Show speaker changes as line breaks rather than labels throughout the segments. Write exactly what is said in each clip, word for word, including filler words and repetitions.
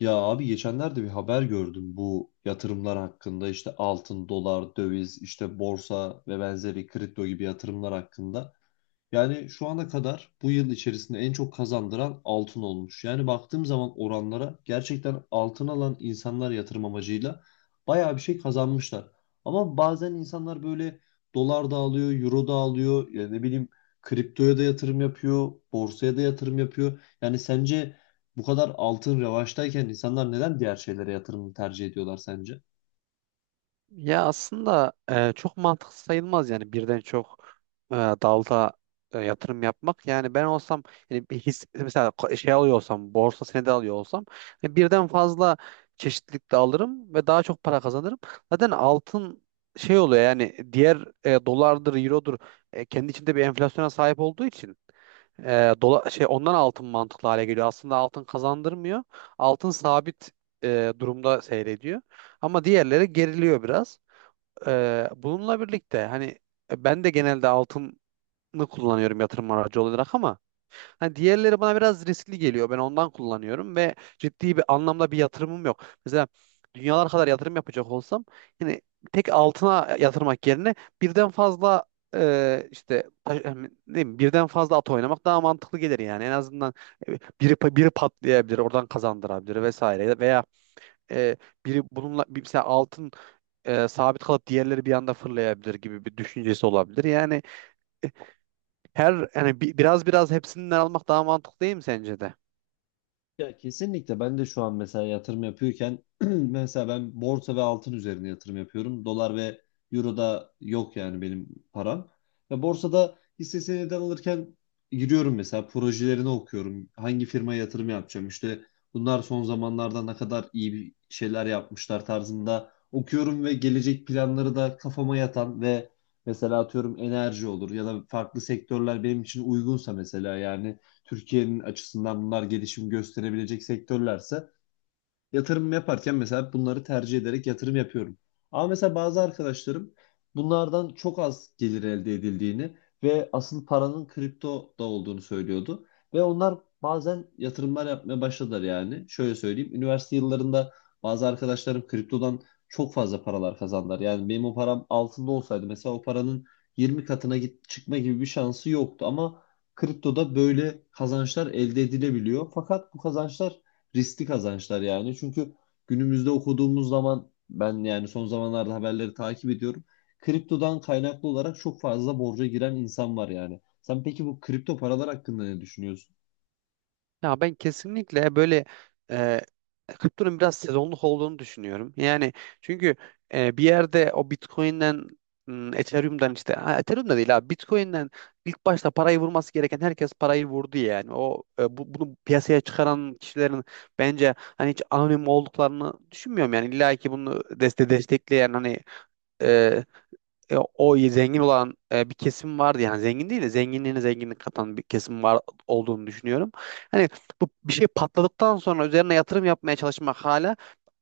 Ya abi geçenlerde bir haber gördüm bu yatırımlar hakkında işte altın, dolar, döviz, işte borsa ve benzeri kripto gibi yatırımlar hakkında. Yani şu ana kadar bu yıl içerisinde en çok kazandıran altın olmuş. Yani baktığım zaman oranlara gerçekten altın alan insanlar yatırım amacıyla bayağı bir şey kazanmışlar. Ama bazen insanlar böyle dolar da alıyor, euro da alıyor, ya ne bileyim kriptoya da yatırım yapıyor, borsaya da yatırım yapıyor. Yani sence bu kadar altın revaçtayken insanlar neden diğer şeylere yatırım tercih ediyorlar sence?
Ya aslında e, çok mantıklı sayılmaz yani birden çok e, dalda e, yatırım yapmak. Yani ben olsam yani bir his, mesela ko- şey alıyor olsam borsa senedi alıyor olsam e, birden fazla çeşitlilikte alırım ve daha çok para kazanırım. Zaten altın şey oluyor yani diğer e, dolardır, eurodur e, kendi içinde bir enflasyona sahip olduğu için e, dola, şey ondan altın mantıklı hale geliyor. Aslında altın kazandırmıyor. Altın sabit e, durumda seyrediyor. Ama diğerleri geriliyor biraz. Ee, bununla birlikte hani e, ben de genelde altını kullanıyorum yatırım aracı olarak ama hani diğerleri bana biraz riskli geliyor. Ben ondan kullanıyorum ve ciddi bir anlamda bir yatırımım yok. Mesela dünyalar kadar yatırım yapacak olsam yani tek altına yatırmak yerine birden fazla e, işte taş- ne bileyim, birden fazla at oynamak daha mantıklı gelir yani. En azından e, biri biri patlayabilir, oradan kazandırabilir vesaire veya e, biri bununla bir mesela altın e, sabit kalıp diğerleri bir anda fırlayabilir gibi bir düşüncesi olabilir. Yani her yani bi- biraz biraz hepsinden almak daha mantıklı değil mi sence de?
Ya kesinlikle ben de şu an mesela yatırım yapıyorken mesela ben borsa ve altın üzerine yatırım yapıyorum. Dolar ve euro da yok yani benim param. Ve borsada hisse senedi alırken giriyorum mesela projelerini okuyorum. Hangi firmaya yatırım yapacağım işte bunlar son zamanlarda ne kadar iyi bir şeyler yapmışlar tarzında okuyorum ve gelecek planları da kafama yatan ve mesela atıyorum enerji olur ya da farklı sektörler benim için uygunsa mesela yani Türkiye'nin açısından bunlar gelişim gösterebilecek sektörlerse yatırım yaparken mesela bunları tercih ederek yatırım yapıyorum. Ama mesela bazı arkadaşlarım bunlardan çok az gelir elde edildiğini ve asıl paranın kriptoda olduğunu söylüyordu. Ve onlar bazen yatırımlar yapmaya başladılar yani. Şöyle söyleyeyim, üniversite yıllarında bazı arkadaşlarım kriptodan çok fazla paralar kazandılar. Yani benim o param altında olsaydı mesela o paranın yirmi katına git çıkma gibi bir şansı yoktu ama kriptoda böyle kazançlar elde edilebiliyor. Fakat bu kazançlar riskli kazançlar yani. Çünkü günümüzde okuduğumuz zaman ben yani son zamanlarda haberleri takip ediyorum. Kriptodan kaynaklı olarak çok fazla borca giren insan var yani. Sen peki bu kripto paralar hakkında ne düşünüyorsun?
Ya ben kesinlikle böyle e, kriptonun biraz sezonluk olduğunu düşünüyorum. Yani çünkü e, bir yerde o Bitcoin'den m, Ethereum'dan işte ha, Ethereum'da değil abi Bitcoin'den ilk başta parayı vurması gereken herkes parayı vurdu yani. O e, bu, bunu piyasaya çıkaran kişilerin bence hani hiç anonim olduklarını düşünmüyorum yani illa ki bunu deste destekleyen hani e, e, o zengin olan e, bir kesim vardı yani zengin değil de zenginliğine zenginlik katan bir kesim var olduğunu düşünüyorum. Hani bu bir şey patladıktan sonra üzerine yatırım yapmaya çalışmak hala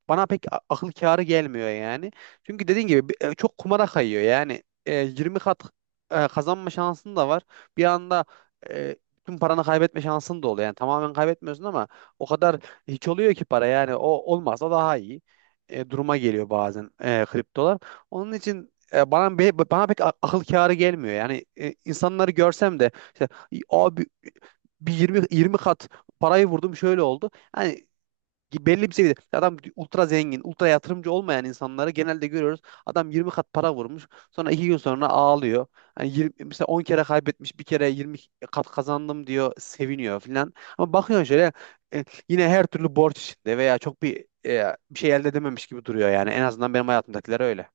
bana pek a- akıl kârı gelmiyor yani. Çünkü dediğin gibi bi- e, çok kumara kayıyor. Yani e, yirmi kat e, kazanma şansın da var. Bir anda e, tüm paranı kaybetme şansın da oluyor. Yani tamamen kaybetmiyorsun ama o kadar hiç oluyor ki para. Yani o olmazsa daha iyi e, duruma geliyor bazen e, kriptolar. Onun için e, bana be- bana pek a- akıl kârı gelmiyor. Yani e, insanları görsem de işte abi bir yirmi yirmi kat parayı vurdum şöyle oldu. Yani belli bir seviyede adam ultra zengin, ultra yatırımcı olmayan insanları genelde görüyoruz. Adam yirmi kat para vurmuş. Sonra iki gün sonra ağlıyor. Hani yirmi, mesela on kere kaybetmiş, bir kere yirmi kat kazandım diyor, seviniyor filan. Ama bakıyorsun şöyle e, yine her türlü borç içinde veya çok bir e, bir şey elde edememiş gibi duruyor yani. En azından benim hayatımdakiler öyle.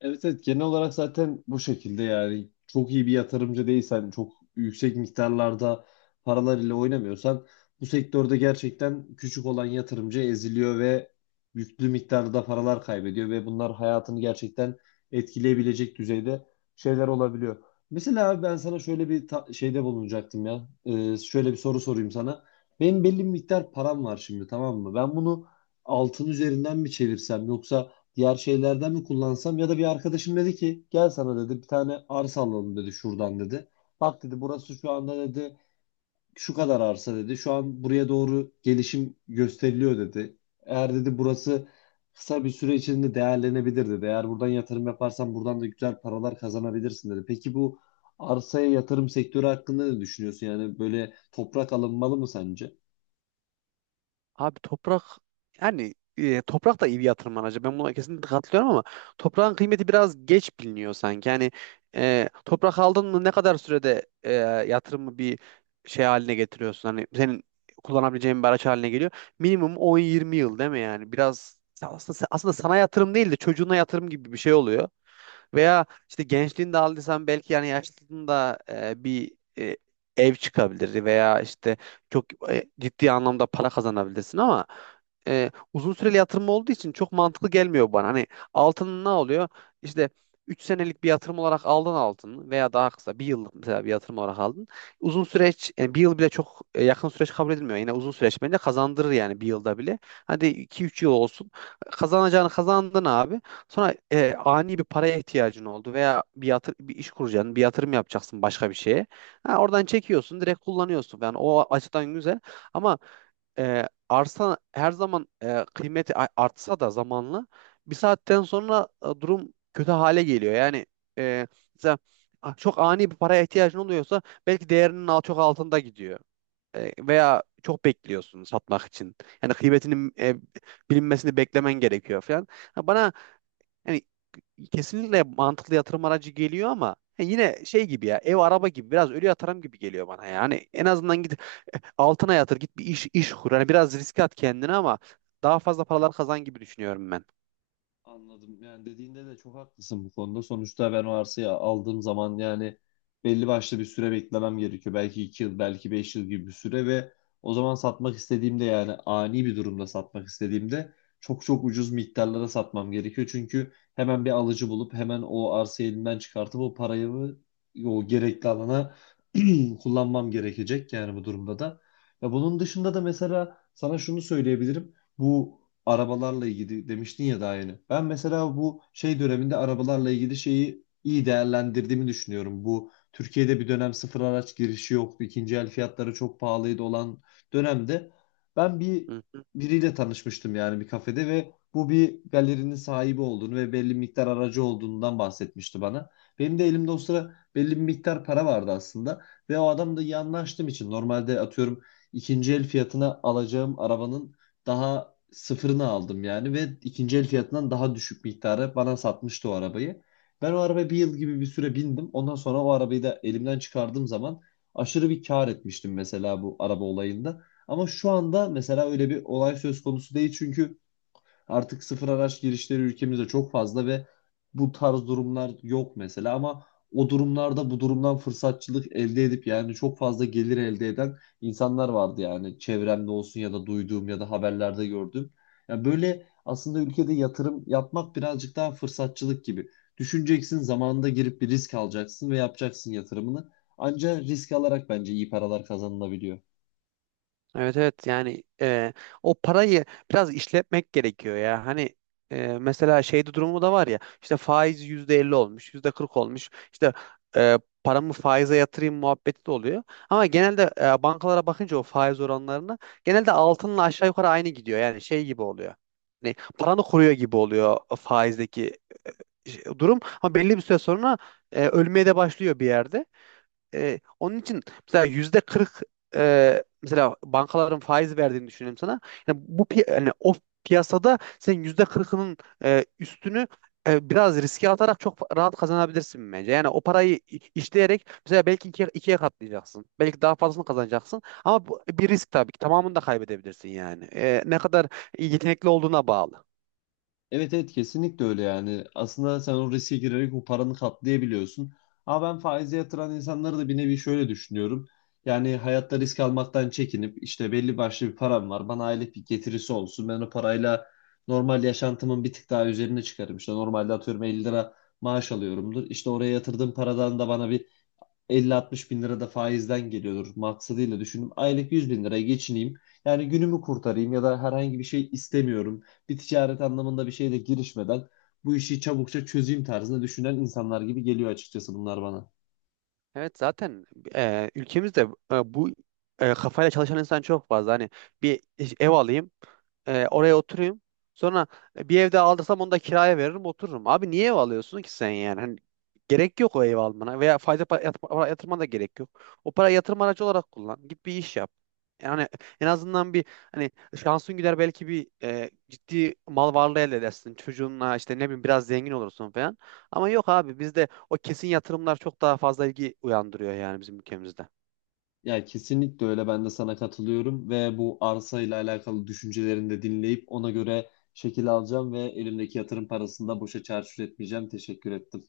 Evet, evet, genel olarak zaten bu şekilde yani çok iyi bir yatırımcı değilsen çok yüksek miktarlarda paralar ile oynamıyorsan bu sektörde gerçekten küçük olan yatırımcı eziliyor ve yüklü miktarda paralar kaybediyor ve bunlar hayatını gerçekten etkileyebilecek düzeyde şeyler olabiliyor. Mesela abi ben sana şöyle bir ta- şeyde bulunacaktım ya. Ee, şöyle bir soru sorayım sana. Benim belli bir miktar param var şimdi, tamam mı? Ben bunu altın üzerinden mi çevirsem yoksa diğer şeylerden mi kullansam ya da bir arkadaşım dedi ki gel sana dedi bir tane arsa alalım dedi şuradan dedi. Bak dedi burası şu anda dedi şu kadar arsa dedi. Şu an buraya doğru gelişim gösteriliyor dedi. Eğer dedi burası kısa bir süre içinde değerlenebilir dedi. Eğer buradan yatırım yaparsan buradan da güzel paralar kazanabilirsin dedi. Peki bu arsaya yatırım sektörü hakkında ne düşünüyorsun? Yani böyle toprak alınmalı mı sence?
Abi toprak yani e, toprak da iyi bir yatırım aracı. Ben buna kesinlikle katılıyorum ama toprağın kıymeti biraz geç biliniyor sanki. Yani e, toprak aldın mı ne kadar sürede e, yatırımı bir şey haline getiriyorsun? Hani senin kullanabileceğin bir araç haline geliyor. Minimum on yirmi yıl değil mi yani? Biraz aslında, aslında sana yatırım değil de çocuğuna yatırım gibi bir şey oluyor. Veya işte gençliğinde aldıysan belki yani yaşlılığında e, bir e, ev çıkabilir veya işte çok e, ciddi anlamda para kazanabilirsin ama e, uzun süreli yatırım olduğu için çok mantıklı gelmiyor bana. Hani altın ne oluyor? İşte üç senelik bir yatırım olarak aldın altını veya daha kısa bir yıllık mesela bir yatırım olarak aldın. Uzun süreç yani bir yıl bile çok e, yakın süreç kabul edilmiyor. Yine uzun süreç bence kazandırır yani bir yılda bile. Hadi iki üç yıl olsun. Kazanacağını kazandın abi. Sonra e, ani bir paraya ihtiyacın oldu veya bir yatır bir iş kuracaksın, bir yatırım yapacaksın başka bir şeye. Ha, Oradan çekiyorsun, direkt kullanıyorsun falan. O açıdan güzel ama e, arsa her zaman e, kıymeti a- artsa da zamanla bir saatten sonra e, durum kötü hale geliyor. Yani e, mesela a- çok ani bir paraya ihtiyacın oluyorsa belki değerinin al- çok altında gidiyor. E, veya çok bekliyorsun satmak için. Yani kıymetinin e, bilinmesini beklemen gerekiyor falan. Ha, Bana yani kesinlikle mantıklı yatırım aracı geliyor ama he, yine şey gibi ya ev araba gibi biraz ölü yatırım gibi geliyor bana yani en azından git altına yatır git bir iş iş kur hani biraz riske at kendini ama daha fazla paralar kazan gibi düşünüyorum ben.
Anladım. Yani dediğinde de çok haklısın bu konuda. Sonuçta ben o arsayı aldığım zaman yani belli başlı bir süre beklemem gerekiyor. Belki iki yıl, belki beş yıl gibi bir süre ve o zaman satmak istediğimde yani ani bir durumda satmak istediğimde çok çok ucuz miktarlara satmam gerekiyor. Çünkü hemen bir alıcı bulup hemen o arsayı elimden çıkartıp o parayı o gerekli alana kullanmam gerekecek yani, bu durumda da. Ya bunun dışında da mesela sana şunu söyleyebilirim. Bu arabalarla ilgili demiştin ya daha yeni. Ben mesela bu şey döneminde arabalarla ilgili şeyi iyi değerlendirdiğimi düşünüyorum. Bu Türkiye'de bir dönem sıfır araç girişi yoktu. İkinci el fiyatları çok pahalıydı olan dönemde ben bir
Hı.
biriyle tanışmıştım yani bir kafede ve bu bir galerinin sahibi olduğunu ve belli miktar aracı olduğundan bahsetmişti bana. Benim de elimde o sıra belli bir miktar para vardı aslında ve o adamla iyi anlaştığım için normalde atıyorum ikinci el fiyatına alacağım arabanın daha sıfırını aldım yani ve ikinci el fiyatından daha düşük miktara bana satmıştı o arabayı. Ben o arabaya bir yıl gibi bir süre bindim. Ondan sonra o arabayı da elimden çıkardığım zaman aşırı bir kar etmiştim mesela bu araba olayında. Ama şu anda mesela öyle bir olay söz konusu değil çünkü artık sıfır araç girişleri ülkemizde çok fazla ve bu tarz durumlar yok mesela ama o durumlarda bu durumdan fırsatçılık elde edip yani çok fazla gelir elde eden insanlar vardı yani, çevremde olsun ya da duyduğum ya da haberlerde gördüğüm. Yani böyle aslında ülkede yatırım yapmak birazcık daha fırsatçılık gibi. Düşüneceksin, zamanında girip bir risk alacaksın ve yapacaksın yatırımını. Ancak risk alarak bence iyi paralar kazanılabiliyor.
Evet, evet, yani e, o parayı biraz işletmek gerekiyor ya. Hani e, mesela şeyde durumu da var ya işte faiz yüzde elli olmuş yüzde kırk olmuş işte e, paramı faize yatırayım muhabbeti de oluyor. Ama genelde e, bankalara bakınca o faiz oranlarına genelde altınla aşağı yukarı aynı gidiyor yani şey gibi oluyor. Hani paranı koruyor gibi oluyor faizdeki şey- durum ama belli bir süre sonra e, ölmeye de başlıyor bir yerde. E, onun için mesela yüzde kırk e, mesela bankaların faiz verdiğini düşünelim sana. Yani bu pi- yani o piyasada sen yüzde kırkının e, üstünü e, biraz riske atarak çok rahat kazanabilirsin bence. Yani o parayı i- işleyerek mesela belki ikiye, ikiye katlayacaksın. Belki daha fazlasını kazanacaksın. Ama bu bir risk tabii ki. Tamamını da kaybedebilirsin yani. E, ne kadar yetenekli olduğuna bağlı.
Evet, evet, kesinlikle öyle yani. Aslında sen o riske girerek o paranı katlayabiliyorsun. Ama ben faize yatıran insanları da bir nevi şöyle düşünüyorum. Yani hayatta risk almaktan çekinip işte belli başlı bir param var. Bana aylık bir getirisi olsun. Ben o parayla normal yaşantımın bir tık daha üzerine çıkarım. İşte normalde atıyorum elli lira maaş alıyorumdur. İşte oraya yatırdığım paradan da bana bir elli altmış bin lira da faizden geliyordur maksadıyla düşündüm. Aylık yüz bin liraya geçineyim. Yani günümü kurtarayım ya da herhangi bir şey istemiyorum. Bir ticaret anlamında bir şeyle girişmeden bu işi çabukça çözeyim tarzında düşünen insanlar gibi geliyor açıkçası bunlar bana.
Evet, zaten e, ülkemizde e, bu e, kafayla çalışan insan çok fazla. Hani bir ev alayım, e, oraya oturayım. Sonra bir evde aldırsam onu da kiraya veririm, otururum. Abi niye ev alıyorsun ki sen yani? Hani gerek yok o ev almana veya faize pa- yat- para yatırmana da gerek yok. O para yatırım aracı olarak kullan. Git bir iş yap. Yani en azından bir hani şansın gider belki bir e, ciddi mal varlığı elde edersin. Çocuğunla işte ne bileyim biraz zengin olursun falan. Ama yok abi bizde o kesin yatırımlar çok daha fazla ilgi uyandırıyor yani bizim ülkemizde.
Ya kesinlikle öyle, ben de sana katılıyorum ve bu arsa ile alakalı düşüncelerini de dinleyip ona göre şekil alacağım ve elimdeki yatırım parasını da boşa çarçur etmeyeceğim. Teşekkür ettim.